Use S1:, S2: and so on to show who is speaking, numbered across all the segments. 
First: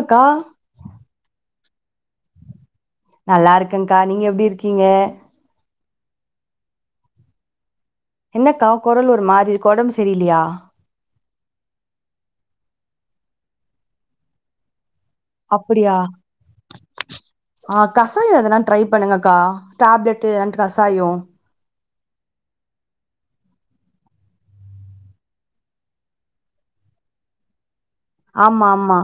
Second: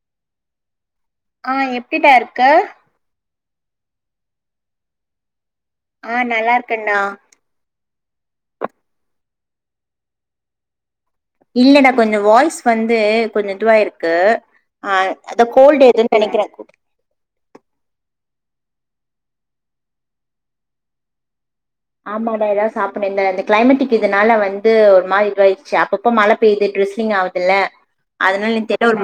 S1: அக்கா
S2: ஆ எப்டிடா இருக்க
S1: நல்லா இருக்கேங்கா நீங்க எப்டி இருக்கீங்க
S2: ஆ நல்லா இருக்கேண்டா
S1: என்னக்கா கொரல் ஒரு மாரி இருக்கு ஒடம்பு சரில்லியா
S2: இல்லடா கொஞ்சோ வாய்ஸ் வந்து கொஞ்சோ இதுவாயிருக்கு ஆ அத கோல்டு
S1: அப்படியா
S2: எதுன் நெனைக்குறே
S1: ஆ கசாயம் எதனா ட்ரை பண்ணுங்கக்கா டேப்லெட்டு அண்ட் கசாயம்
S2: ஆமாடா ஏதாவது சாப்பட்னு இந்தந்த கிளைமேட்டிக் இதனால வந்து ஒரு மாரி இதுவாயிச்சு அப்பப்ப மழ பெய்து ப்ரிஸ்லிங் ஆவுதுல்ல
S1: ஆமா ஆமா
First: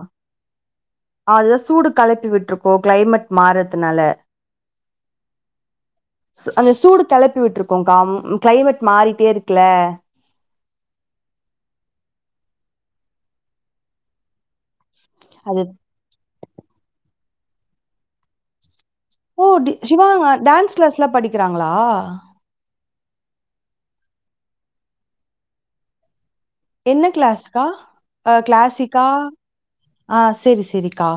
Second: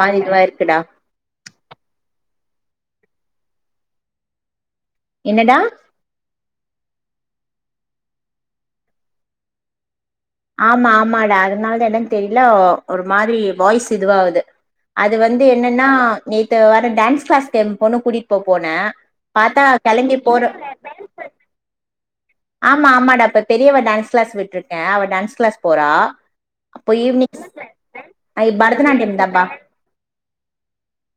S1: அதுதா சூடு கெளப்பி விட்ரு போ கிளைமேட் மாறத்துனால
S2: என்னடா
S1: அந்த சூடுத் கெளப்பி விட்டுருக்குங்க்கா கிளைமேட் மாறிட்டே இருக்குல
S2: ஆமா ஆமாடா அதனாலதா என்னனு தெரியல ஒரு மாரி வாய்ஸ் இதுவாவுது அது வந்து என்னன்னா நேத்து வேர டான்ஸ் கிளாஸ்க்கு எம் பொண்ண கூட்டிட்டு போப்போனே
S1: ஓ டி சிவாங்க டான்ஸ் கிளாஸ்லா படிக்கிறாங்களா
S2: ஆமா ஆமாடா இப்ப பெரியவ டான்ஸ் கிளாஸ் விட்டுருக்கே அவ டான்ஸ் கிளாஸ் போறா அப்போ
S1: என்ன
S2: ஈவினிங்
S1: கிளாஸ்க்கா அ
S2: ஐ
S1: கிளாசிக்கா
S2: பரதநாட்டியம் தாம்பா
S1: ஆ செரி செரிக்கா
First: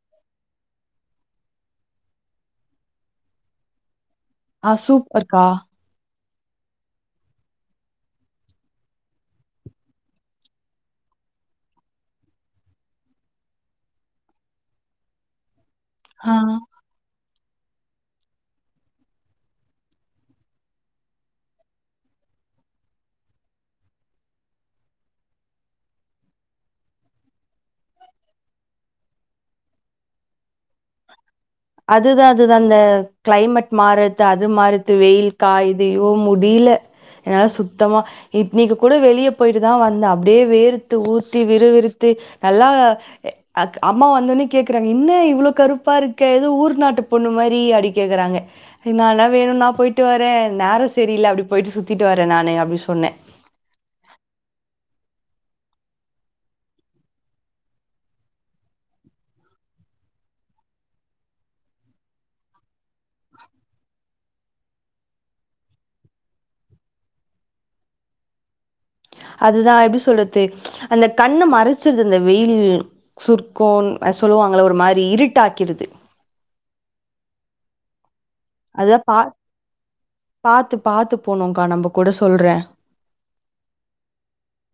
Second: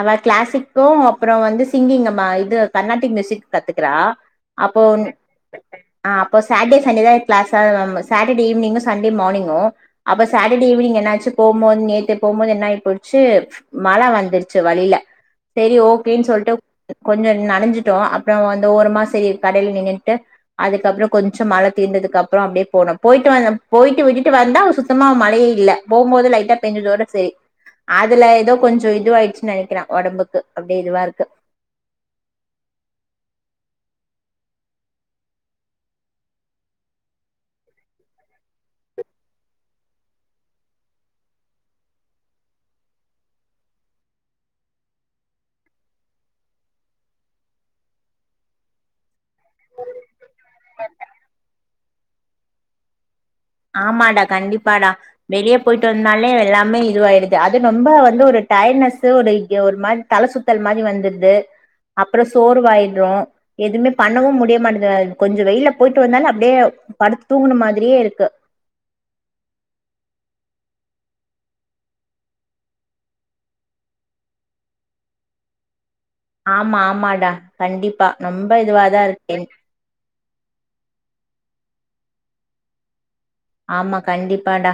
S2: அவ கிளாசிக்கு அப்புறோ வந்து சிங்கிங்கு அ இது கர்நாட்டிக் மியூசிக் கத்துக்குறா
S1: ஆ சூப்பர்க்கா
S2: ப்ப சாட்டே சண்டே தா கிலாஸா ரொம்ப சாட்டர்டே ஈவ்னிங்கு சண்டே மார்னிங்கு அப்ப சாட்டர்டே ஈவ்னிங் என்னாச்சுப் போம்போது நேத்தே போம்போது என்னாயிப் போயிட்ச்சு மழ வந்துருச் சு வழில செரி ஓகேன்
S1: ஆ
S2: சொல்ட்டு கொஞ்ச நனஞ்சிட்டோ அப்றோ அந்த ஓரமா செரி கடைல நின்னுட்டு அதுக்கப்ற கொஞ்ச மழ தீர்ந்ததுக்கப்ற அப்டியே போனு போயிட்டு வந்த போயிட்டு விட்டுட்டு வந்தா சுத்தமா மழையே இல்ல போம்போது லைட்டா பெஞ்சதோட செரி அதுல எதோ கொஞ்ச இதுவாயிருச்சுன் நெனைக்கிறே ஒடம்புக்கு அப்டியே இதுவா இருக்கு
S1: அதுதா அதுதா அந்த கிளைமேட் மாறத்து அது மாறுத்து வெயில் காயிது ஐயோ முடிய்ல என்னால சுத்தமா இட்னிக்கு கூட வெளிய போயிட்டு தா வந்தே அப்டியே வேர்த்து ஊத்தி விறு விருத்து து நல்லா எ அஃ அம்மா வந்தோன்னே கேக்குறாங்க என்ன இவ்ளோ கருப்பா இருக் கு எது ஊர் நாட்டு பொண்ணு மாரி அப்டி கேக்குறாங்க என்னானாலு வேணுனா போயிட்டு வரே நேர செரியில்ல அப்டி போயிட்டு சுத்திட்டு வரே நானு அப்டி சொன்னே
S2: ஆமாடா கண்டிப்பாடா வெளிய போயிட்டு வந்தாலே எல்லாமே இதுவாயிடுது அது ரொம்ப வந்து ஒருட் டயர்ட்னஸு ஒரு இங்க ஒரு மாரி தல சுத்தல் மாரி வந்துருது அப்றோ சோர்வாயிட்றோ எதுமே பண்ணவு முடிய மாட்டுது கொஞ்ச வெயில்ல போயிட்டு வந்தாலே அப்டியே படுத்து தூங்குன மாதிரியே இருக்கு
S1: அதுதா எப்டி சொல்றது அந்த கண்ண மறச்சிருது அந்த வெயில் சுருக்கோ அ சொல்லுவாங்கள ஒரு மாரி இருட்டாக்கிடுது
S2: ஆமா ஆமாடா கண்டிப்பா ரொம்ப
S1: அதுத
S2: இதுவாதா
S1: பார்
S2: இருக்கேன்
S1: பாத்து பாத்து போனுங்க்கா நம்ப கூட சொல்றே
S2: ஆமா கண்டிப்பான்டா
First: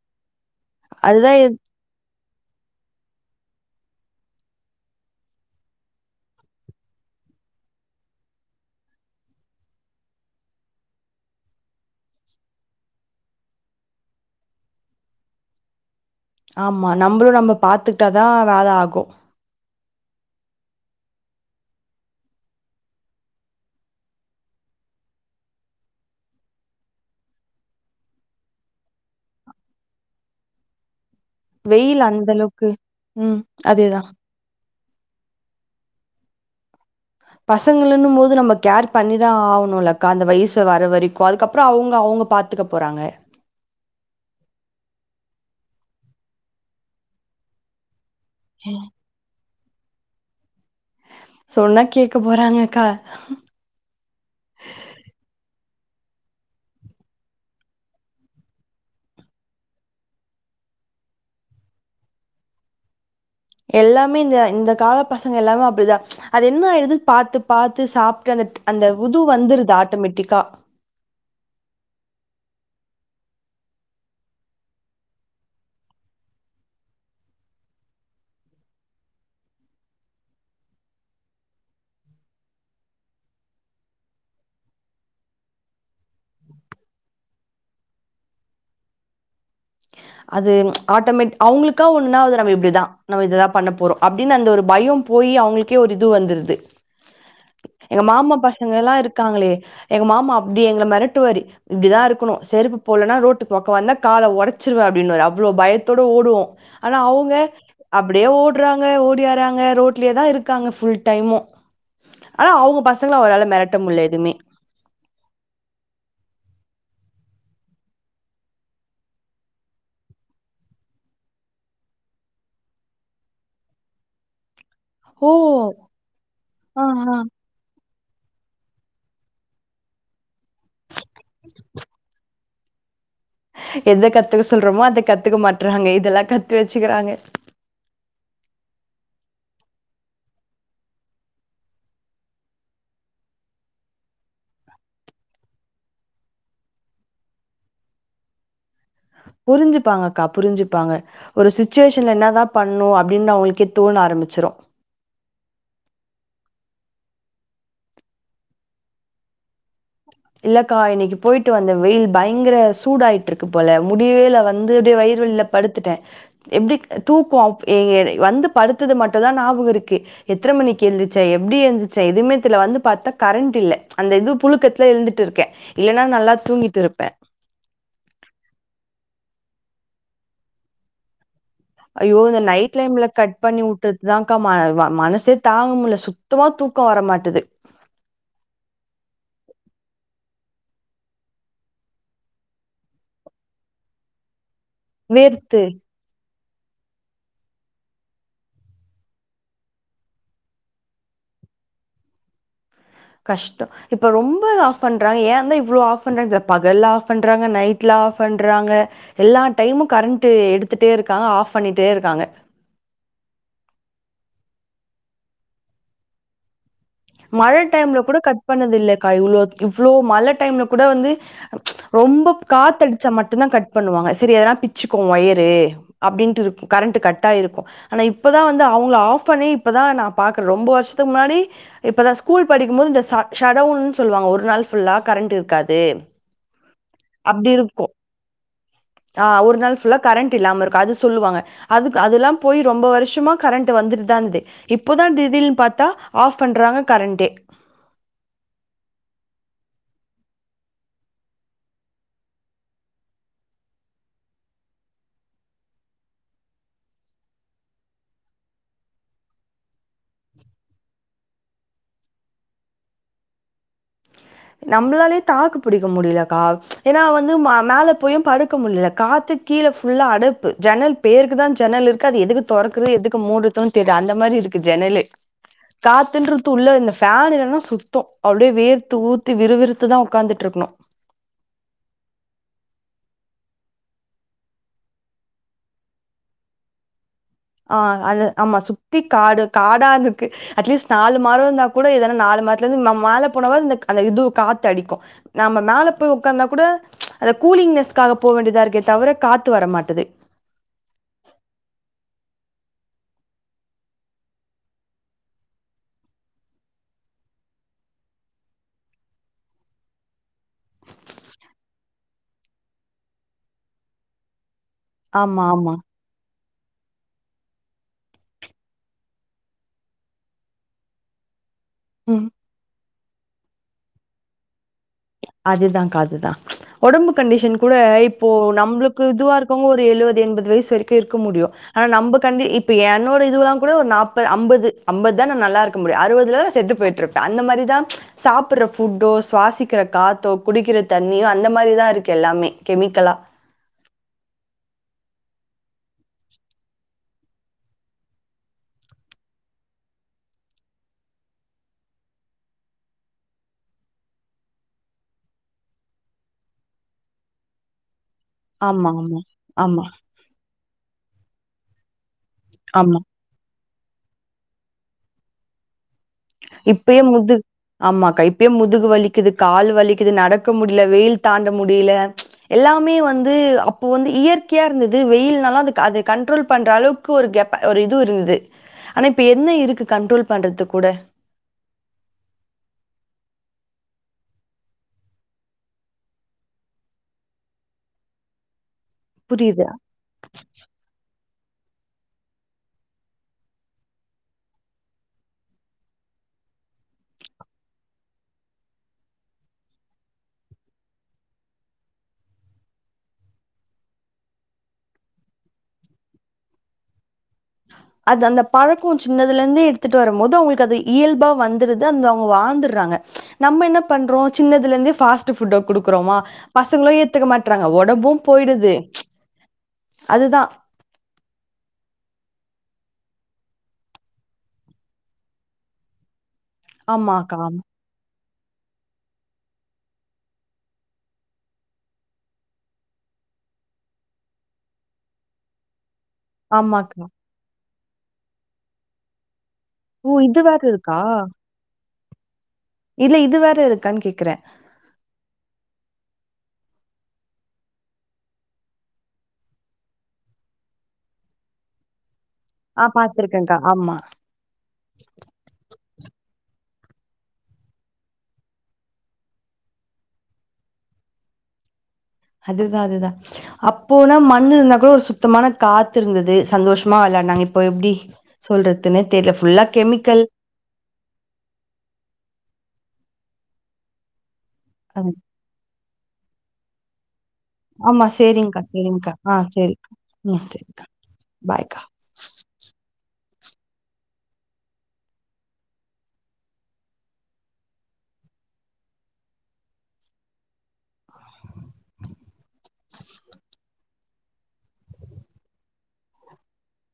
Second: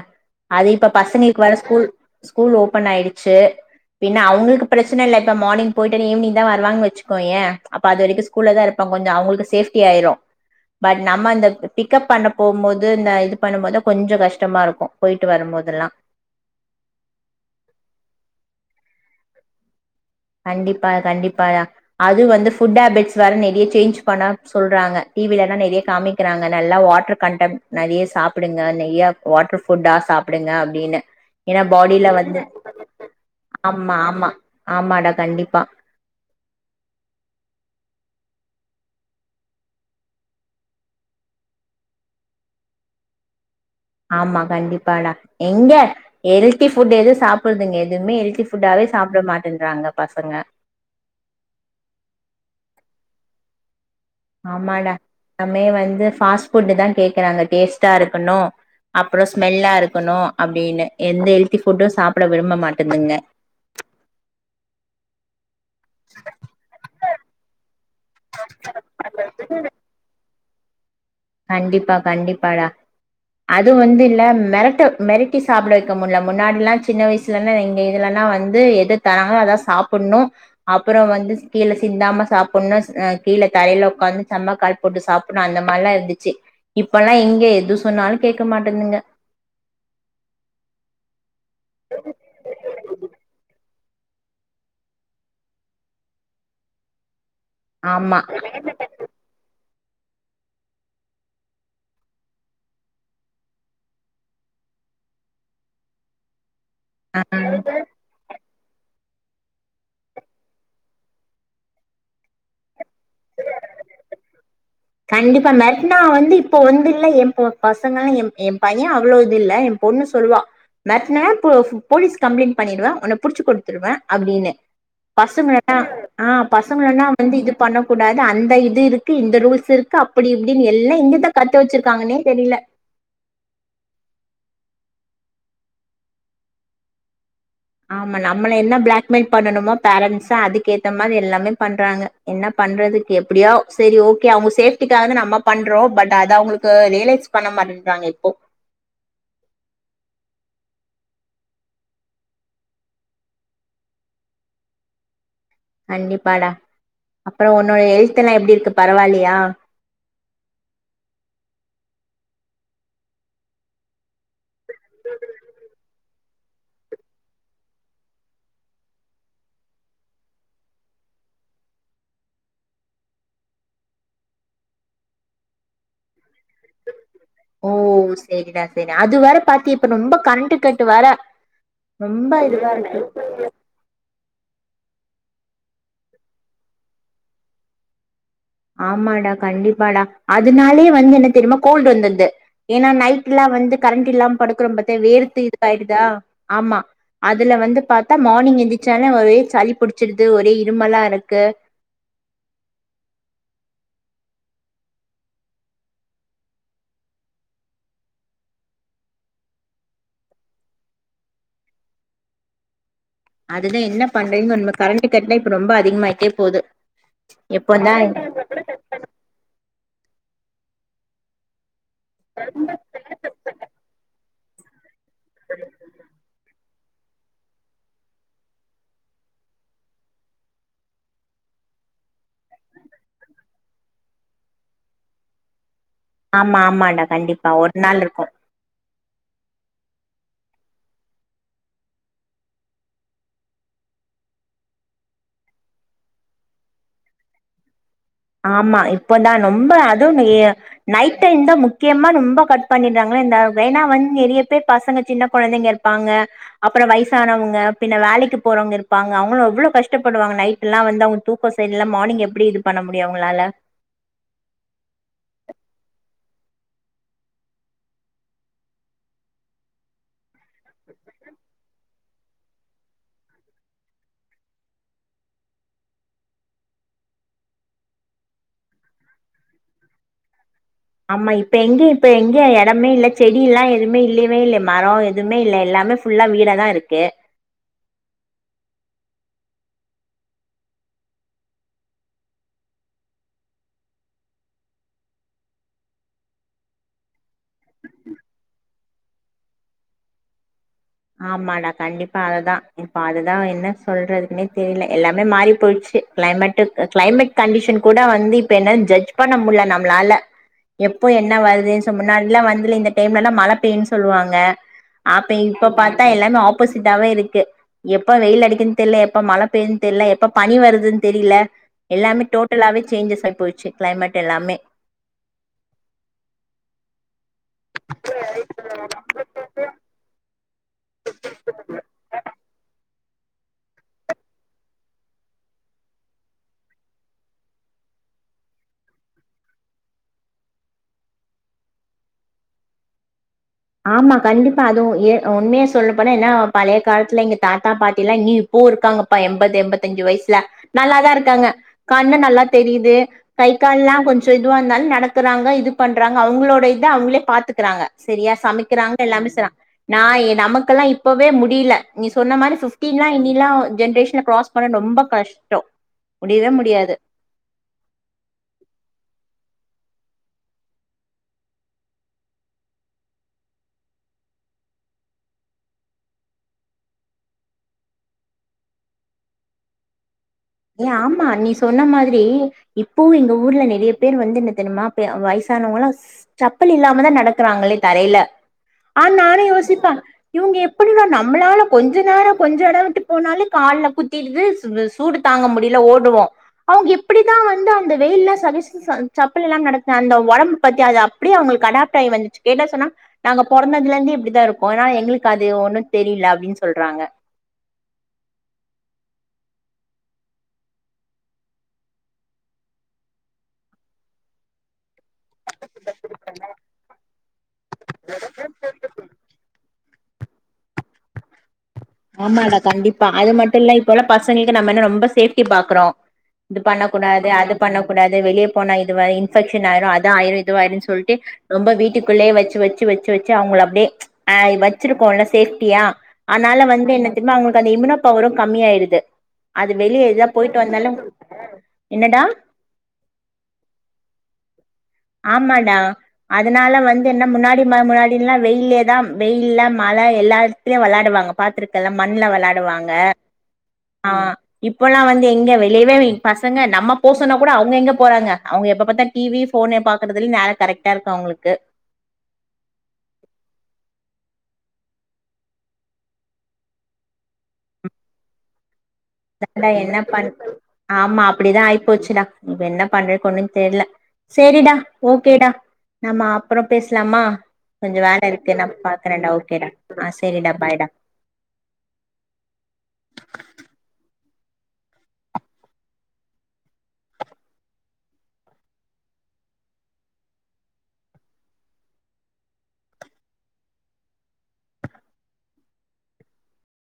S2: அது இப்ப
S1: அதுதா
S2: பசங்களுக்கு
S1: எ
S2: வேற ஸ்கூல் ஸ்கூல் ஓப்பன் ஆயிடுச்சு பின்ன அவுங்களுக்கு பிரச்சன இல்ல இப்ப மார்னிங் போயிட்டு ஈவ்னிங் தா வருவாங்க வச்சுகோயே அப்ப அது வரைக்கு ஸ்கூல்ல தா இருப் ப்போ கொஞ்ச அவ்ங்களுக்கு சேஃப்டி ஆயிரு பட் நம்ம அந்தப் பிக்கப் பண்ண போம்போது இந்த இது பண்ணும்போதா கொஞ்ச கஷ்டமா இருக்கு போயிட்டு வரும்போதெல்லா
S1: ஆமா நம்மளு நம்ம பாத்துக்கிட்டாதா வேல ஆகு
S2: கண்டிப்பா கண்டிப்பாயா அதுவு வந்து ஃபுட் ஹேபிட்ஸ் வேற நெறைய சேஞ்ச் பண்ண சொல்றாங்க டி வி ல தா நெறைய காமிக்றாங்க நல்லா வாட்ரு கன்டென்ட் நெறைய சாப்டுங்க நெய்யா வாட்ரு ஃபுட்டா சாப் சாப்டுங்க அப்டின்னு ஏனா
S1: வெயில்
S2: பாடில
S1: அந்த
S2: வந்து
S1: அளவுக்கு ம்
S2: ஆமா
S1: அதேதா
S2: ஆமா ஆமாடா கண்டிப்பா
S1: பசங்களன்னும் போது நம்ம கேர் பண்ணிதா ஆவணுலக்கா அந்த வயசு வர வரைக்கு அதுக்கப்ற அவுங்க அவுங் க பாத்துக்க போறாங்க
S2: ஆமா கண்டிப்பாடா எங்க ஹெல்த்தி ஃபுட் எது சாப்பிடுதுங்க எத் துவுமே ஹெல்த்தி ஃபுட்டாவே சாப்ட மாட்டேன்றாங்க பசங்க
S1: சொன்னா கேக்க போறாங்கக்கா
S2: ஆமாடா நம்மே வந்து ஃபாஸ்ட் ஃபுட்டு தா கேக்குறாங்க டேஸ்ட்டா இருக்கணு அப்றோ ஸ்மெல்லா இருக்கணு அப்டின்னு எந்த ஹெல்த்தி ஃபுட்டு சாப்ட விரும்ப மாட்டுதுங்க
S1: எல்லாமே இந்த இந்த கால பசங்க எல்லாமே அப் டிதா அது என்ன ஆயிருது பாத்து பாத்து சாப்ட்டு அந்த அந்த உது வந்துருது ஆட்டமேட்டிக்கா
S2: கண்டிப்பா கண்டிப்பாடா அது வந்து இல்ல மெரட்ட மெரட்டி சாப்ட வைக்க முட்ல முன்னாடிலா சின்ன வயசுலருந்து எங்க இதுலான் னா வந்து எது தராங்களோ அதா சாப்புட்ணு அப்பற வந்து கீழ சிந்தாம சாப்புட்ணு அ கீழ தரைல ஒக்காந்து செம்மா கால் போட்டு சாப்புட்ணு அந்த மாரிலா இருந்துச் ச்சு இப்பலா எங்க எது சொன்னாலு கேக்க மாட்டுதுங்க
S1: அது ஆட்டோமேட் அவ்ங்களுக்கா ஒன்னுனா அது நம்ம இப்டிதா நம்ம இதுதா பண்ண போறோ அப்டின்னு அந்த ஒரு பய போயி அவ்ங்களுக்கே ஒரு இது வந்துருது எங்க
S2: ஆமா
S1: மாமா பசங்கலா இருக்காங்களே எங்க மாமா அப்டி எங்கள மெரட்டுவாரு இப்டிதா இருக்கணு செருப்பு போட்லனா ரோட்டுப் பக்க வந்தா கால ஒடச் குருவே அப்டின்னுவாரு அவ்ளோ பயத்தோட ஓடுவோ ஆனா அவ்ங்க அப்டியே ஓட் ட்ருவாங்க ஓடியாறாங்க ரோட்லயே தா இருக்காங்க ஃபுல் டைமு ஆனா அவ்ங்க பசங்கள அவரால மெரட்ட முடில எதுமே
S2: கண்டிப்பா மெரட்னா வந்து இப்போ வந்து இல்ல எம்ப்போட் பசங்க எம் எம் பைய அவ்ளோ இது இல்ல எம் பொண்ணு சொல்லுவா மெரட்டுன போ போலீஸ் கம்ப்ளைண்ட் பண்ணிடுவே உன்ன புடிச்சு கொடுத்துருவே அப்டின்னு
S1: ஓ
S2: பசங்கல்லா ஆஹ்
S1: ஆ
S2: பசங்கல்லா
S1: ஆ
S2: வந்து இது பண்ணக்கூடாது அந்த இது இருக்கு இந்த ரூல்ஸ் இது இருக்கு அப்டி இப்டின்னு எல்லா எங்கதா கத்து வச்சிருக்காங்கன்னே தெரியல
S1: எத கத்துக்க சொல்றோமோ அத கத்துக்க மாட்டுறாங்க இதெல்லா கத்து வச்சுக்கிறாங்க
S2: ஆமா நம்மள என்ன பிளாக்மெயில் பண்ணனுமோ பேரண்ட்ஸ அதுக்கேத்த மாரி எல்லாமே பண்றாங்க என்ன பண்றதுக்கு எப்டியோ சேரி ஓகே அவங்க சேஃடிகாக நம்ம பண்றோ பட் அத அவங்களுக்கு ரியலைஸ் பண்ண பண்றங்க இப்போ
S1: ஆஹ புரிஞ்சுப்பாங்க அக்கா புரிஞ்சுப்பாங்க ஒரு ஸ்சுடுவேஷன்ல என்னதா பண்ணு அப்டின்னு அவங்களுக்கே தோண ஆரம்பிச்சிரு [inaudible]
S2: கண்டிப்பாடா அப்புற உன்னோட ஹெல்த் எல்லா எப்டி இருக்கு பரவலாய
S1: இல்லக்கா இன்னைக்கு போயிட்டு வந்த வெயில் பயங்கர சூடாயிட்டு இருக்கு போல முடிவேல வந்து அப்டியே வயிறு வலில படுத்துட்டே எப்டி தூக்கோ அப் எ எ வந்து படுத்தது மட்டுதா ஞாபக இருக்கு எத்தன மணிக்கு எழுந்து ச்ச எப்டி எந்துருச்சு எதுவுமேல வந்து பாத்தா கரண்ட் இல்ல அந்த இது புழுக்கத்து ல எழுந்துட்டு இருக்க இல்லனா நல்லா இருப்பேன்
S2: ஓ செரிடா செரிடா அது வேறப் பாத்தியா இப்ப ரொம்ப கரண்ட்டு கட்டு வேற
S1: ஐயோ
S2: ரொம்ப
S1: இந்த
S2: இதுவா
S1: நைட்
S2: இருக்கு
S1: லைம்ல கட் பண்ணி விட்டுட்டு தா அக்கா வ மனசே தாங்க முல சுத்தமா தூக்கோ வரமாட்டது
S2: ஆமாடா கண்டிப்பாடா அதனாலே வந்து என்ன தெரியுமா கோல்டு வந்துருது ஏன்னா நைட்லா வந்து கரண்ட் இல்லாம படுக்கற பத்திய வேர்த்து இது ஆயிடுதா ஆமா அதுல வந்து பாத்தா மார்னிங் எந்திரிச்சாலு ஒரே சளி புடிச்சடுது ஒரே இருமல்லா இருக்கு
S1: [inaudible] கஷ்ட இப்ப ரொம்ப ஆஃப் பண்றாங்க ஏந்த தா இவ்ளோ ஆஃப் பண்றா பகல்ல ஆஃப் பண்றாங்க நைட்ல ஆஃப் பண்றாங்க எல்லா டைமு கரண்ட் எடுத்துட்டே இருக்காங்க ஆஃப் பண்ணிட்டே இருக்காங்க
S2: அதுதா என்ன பண்றதுன்னு உண்மை கரண்ட கட்லா இப்ப ரொம்ப அதிகமாயிட்டே போது
S1: மழ
S2: எப்போதா
S1: டைம்ல கூட கட் பண்ணது இல்ல அக்கா இவ்ளோ இவ்வளோ மழ டைம்ல கூட வந்து ரொம்ப காத்து அடிச்சா மட்டுதா கட் பண்ணுவாங்க சேரி எதனா பிச்சுக்கு ஒயரு அப்டின்ட்டு இருக்கு கரண்ட் கட் ஆயிருக்கு ஆனா இப்பதா வந்து அவங்கள ஆஃப் பண்ணி இப்பதா நா பாக்குற ரொம்ப வருஷத்துக்கு முன்னாடி இப்போ நா ஸ்கூல் படிக்கும்போது இந்த ஷ ஷடவுன்னு சொல்லுவாங்க ஒரு நாள் ஃபுல்லா கரண்ட் இருக்காது
S2: ஆமா ஆமாடா கண்டிப்பா ஒரு நாள் இருக்கு
S1: ஆஹ ஒரு நாள் ஃபுல்லா கரண்ட் இல்லாம இருக்கு அது சொல்லுவாங்க அது அதெல்லா போய் ரொம்ப வருஷமா கரண்ட் வந்து வந்துட்டுதா இருந்துது இப்போதா திடிடல்னு பாத்தா ஆப் பண்றாங்க கரண்டே
S2: ஆமா இப்பதா ரொம்ப அதுவு நைட் டைம் தா முக்கியமா ரொம்ப கட் பண்ணடுறாங்க அப்புற இந்த ஏன்னா வந்து நெறைய பேர் பசங்க சின்ன குழந்தைங்க இருப்பாங்க அப்புற வயசானவங்க பின் வே லைக்கு போறவங்க இருப்பாங்க அவங்களு எவ்ளோ கஷ்டப்படுவங்க நைட்லா வந்து அவங்க தூக்க சரிலா மார்னிங் எப்டி இது பண்ண முடியு அவங்களால
S1: நம்மளாலே தாக்கு பிடிக்க முடியல கா ஏன்னா வந்து ம மேல போயு படுக்க முடியல காத்துக்கு கீழ ஃபுல்லா அடைப்பு ஜன்னல் பேருக்கு தா ஜன்னல் இருக்கு அது எதுகு தொறக்குது எதுகு மூடுறதுனு தெரில அந்த மாதிரி இருக்கு ஜெனல காத்துன்றது உள்ள இந்த பேன் இல்லனா சுத்தோ அப்டியே வேர்த் த்து ஊத்தி விறுவிறுத்துதா உகாந்துட்டு இருக்கணு
S2: ஆமா இப்ப எங்க இப்ப எங்க இடமே இல்ல செடி எல்லா எதுமே இல்லைவே இல்லயே மரோ எதுவுமே இல்ல எல்லா எல்லாமே ஃபுல்லா வீடா தா இருக்கு
S1: ஹ் அது ஆமா சுத்தி காடு காடா அட்லீஸ்ட் நாலு மரோ இருந்தா கூட எதானா நாலு [unintelligible] நா மேல போனாவது இந்த அந்த இது காத்து அடிக்கு நம்ம மேல போய் உட்காந்தா கூட அத கூலிங்நெஸ்க்காக போ வேண்டியதா இருக்கே தவிர காத்து வரமாட்டது
S2: ஆமாடா கண்டிப்பா அதுதா இப்ப அதுதா என்ன சொல்றதுக்குன்னே தெரியல எல்லாமே மாறி போயிச்சு டு க்ளைமேட்டு க்ளைமேட் கண்டிஷன் கூட வந்து இப்ப என்ன ஜட்ஜ் பண்ண முடில நம்ளால எப்போ என்ன வருது ச முன்னாடிலா வந்துல இந்த டைம்லல்லா மழ பெய்யூன் சொல்லுவாங்க
S1: ஆமா ஆமா
S2: அ எல்லாமே ஆப்போசிட்டாவே இருக்கு எப்ப வெயில் அடிக்குன் தெர்ல எப்ப மழ பெய்யூன் தெர்ல எப்ப பனி வருதுன் தெரில எல்லாமே
S1: ம்.
S2: டோட்டலாவே சேஞ்சஸ் ஆயி போயிச்சு க்ளைமேட் எல்லாமே
S1: அதுதான்க்கா அதுதா ஒடம்புக் கண்டிஷன் கூட இப்போ நம்முளுக்கு இதுவா இருக்கவுங்க ஒரு எழுவது எண்பது வயசுக் கு இருக்க முடியூ ஆனா நம்ப கண்டி இப்ப என்னோடை இதுவா கூட ஒரு நாப்பது அம்பது அம்பதுதா நா நல்லா இருக்க முடியூ அறுவதுல நா செத்துப்போயிட்ருபே அந்த மாரிதா ச சாப்புற ஃபுட்டோ சுவாசிக் கிற காத்தோ குடிக்கிற தண்ணியோ அந்த மாரிதா இருக்கு எல்லாமே கெமிக்கலா
S2: ஆமா கண்டிப்பா அதுவூ ஏ உண்மைய சொல்ல போனா ஏனா பழைய காலத்துல எங்க தாத்தா பாட்டி எல்லா இனியூ இப் போ இருக்காங்கப்பா எம்பது எம்பத்தஞ்சு வயசுல நல்லாதாருக்காங்க கண்ணு நல்லா தெரியுது கை கண்லா கொஞ்சோ இதுவா இருந்தாலூ நடக்குறாங்க இது பண்றாங்க அவுங்ளோட இத அவுங்களே பாத்துக்றாங்க சரியா
S1: ஆமா,
S2: சமைக்கிறாங்க
S1: ஆமா.
S2: எல்லாமே செய்றா
S1: ஆமா,
S2: நா எ நமக்கெல்லா இப்பவே முடில நீ சொன்ன மாரி
S1: ஆமா.
S2: ஃபிஃப்டீன்லா இனிலா ஜென்ரேஷன்ல க்ராஸ் பண்ண ரொம்ப கஷ்டோ முடியவே முடியாது
S1: இப்பயே முதுக் ஆமாக்கா இப்பயே முதுகு வலிக்குதுக் கால் வலிக்குது நடக்க முடில வெயில் தாண்ட முடில எல்லாமே வந்து அப்போ வந்து இயற் கியா இருந்துது வெயில்னாலு அது அது கண்ட்ரோல் பண்றளவுக்கு ஒரு கெப் ஒரு இது இருந்துது ஆனா இப்ப என்ன இருக்கு கண்ட்ரோல் பண்றது கூட
S2: ஏ ஆமா நீ சொன்ன மாதிரி இப்பவு எங்க ஊர்ல நறைய பேர் வந்து என்ன தெரியுமா பெ வயசானவங்கலா சப் பல் இல்லாம தா நடக்கிறாங்களே தரையில ஆன் நானூ
S1: புரியுது.
S2: யோசிப்பே இவுங்க எப்பிடிடா நம் மளால கொஞ்ச நேரோ கொஞ்ச எடோ விட்டு போனாலே கால்ல குத்திடுது சூடு தாங்க முடில ஓடுவோ அவுங்க எப்பிடிதா வந்து அந்த வெயில்ல சஜஷ ச சப்பலில்லாம் நடத்த அந்த ஒடம்பு பத்தி அது அப்டி அவங்கள் கு அடாப்ட் ஆயி வந்துச்சு கேட்ட சொன்னா நாங்க பொறந்ததுலேந்தே இப்டிதாருக்கோ அனா எங்களுக்கு அது ஒன்னூ தெரில அப்டின் சொல்றாங்க
S1: ஆஹ அது அந்த பழக்கோ சின்னதுலேந்தே எடுத்துட்டு வரும்போது அவுங்குளுக்கு அது இயல்பா வந்துருது அந்த அவுங்க வாழ்ந்துர்றாங்க நம்ம என்ன பண்றோ சின்னதுலேந்து ஃபாஸ்ட் டு ஃபுட்ட குடுக்குறோமா பசங்களூ ஏத்துக்க மாட்றாங்க ஒடம்பூ போயிடுது அதுதா
S2: ஆமாடா கண்டிப்பா அது மட்டு இல்ல இப்போ உள்ள பசங்கேக்கு நம என்ன ரொம்ப சேஃப்டி பாக்குறோ இது பண்ணக்கூடாது
S1: ஆமாக்கா.
S2: அது பண்ணக்கூடாத் வெ வெளியே போனா இதுவ இன்பெக்ஷன் ஆயிரூ அது ஆயிரூ இதுவாயிரூ சொல்ட்டு ரொம்ப வீட்டுக்குள்ளே வச்சு வச்சு வச்சு வச்சு அவுங்கள அப்டே ஆ வச்சிருக்கோல்ல சேஃப்டியா அத்னால வந்து
S1: ஆமாக்கா.
S2: என்ன தெரியுமா அவுங்களுக்கு அந்த இம்யூனோ பவரூ கம்மியாயிருது அது வெளியே
S1: ஓ!
S2: ஏதா
S1: இது
S2: போயிட்டு
S1: வேற
S2: வந்தாலூ
S1: இருக்கா?
S2: என்னடா
S1: இல்ல இது வேற இருக்கான் கேக்குறே
S2: ஆமாடா அதுனால வந்து என்ன முன்னாடி ம முன்னாடிலா வெயில்லேதா வெயில்ல ம ழ எல்லாடத்லயு வெளையாடுவாங்க பாத்திருக்கல மண் ண்ல
S1: ஆ
S2: வெளாடுவாங்க
S1: பார்த்துருக்கேன்க்கா. ஆமா.
S2: ஆ இப்பல்லா வந்து எங்க வெளியவே பசங்க நம்ம போ சொன்னா கூட அவுங்க எங்க போறாங்க அவுங்க எப்ப பாத்தா டி வி ஃபோனே பாக்றதுலே நேர கரெட்டாருக்கு அவுங்குளுக்கு
S1: அதுதா அதுதா அப்போனா மண்ணுருந்தா கூட ஒரு சுத்தமான காத்து இருந்துது சந்தோஷமா வெளா நாங்க இப்ப எப்டி சொல்றத்
S2: அதாண்டா என்ன பண் ஆமா அப்டிதா ஆயி போச்சுடா இப்ப என்ன பண்ணிருக்கோ ஒன்னூ தெர்ல செரிடா ஓக்கேடா நம்ம அப்றோ பேசலாமா கொஞ்சோ
S1: ஆமா.
S2: வேலருக்கு
S1: சரிங்க்கா,
S2: நா
S1: சரிங்க்கா.
S2: பாக்குறேன்டா ஓகேடா ஆ செரிடா பாய்டா
S1: பைக்கா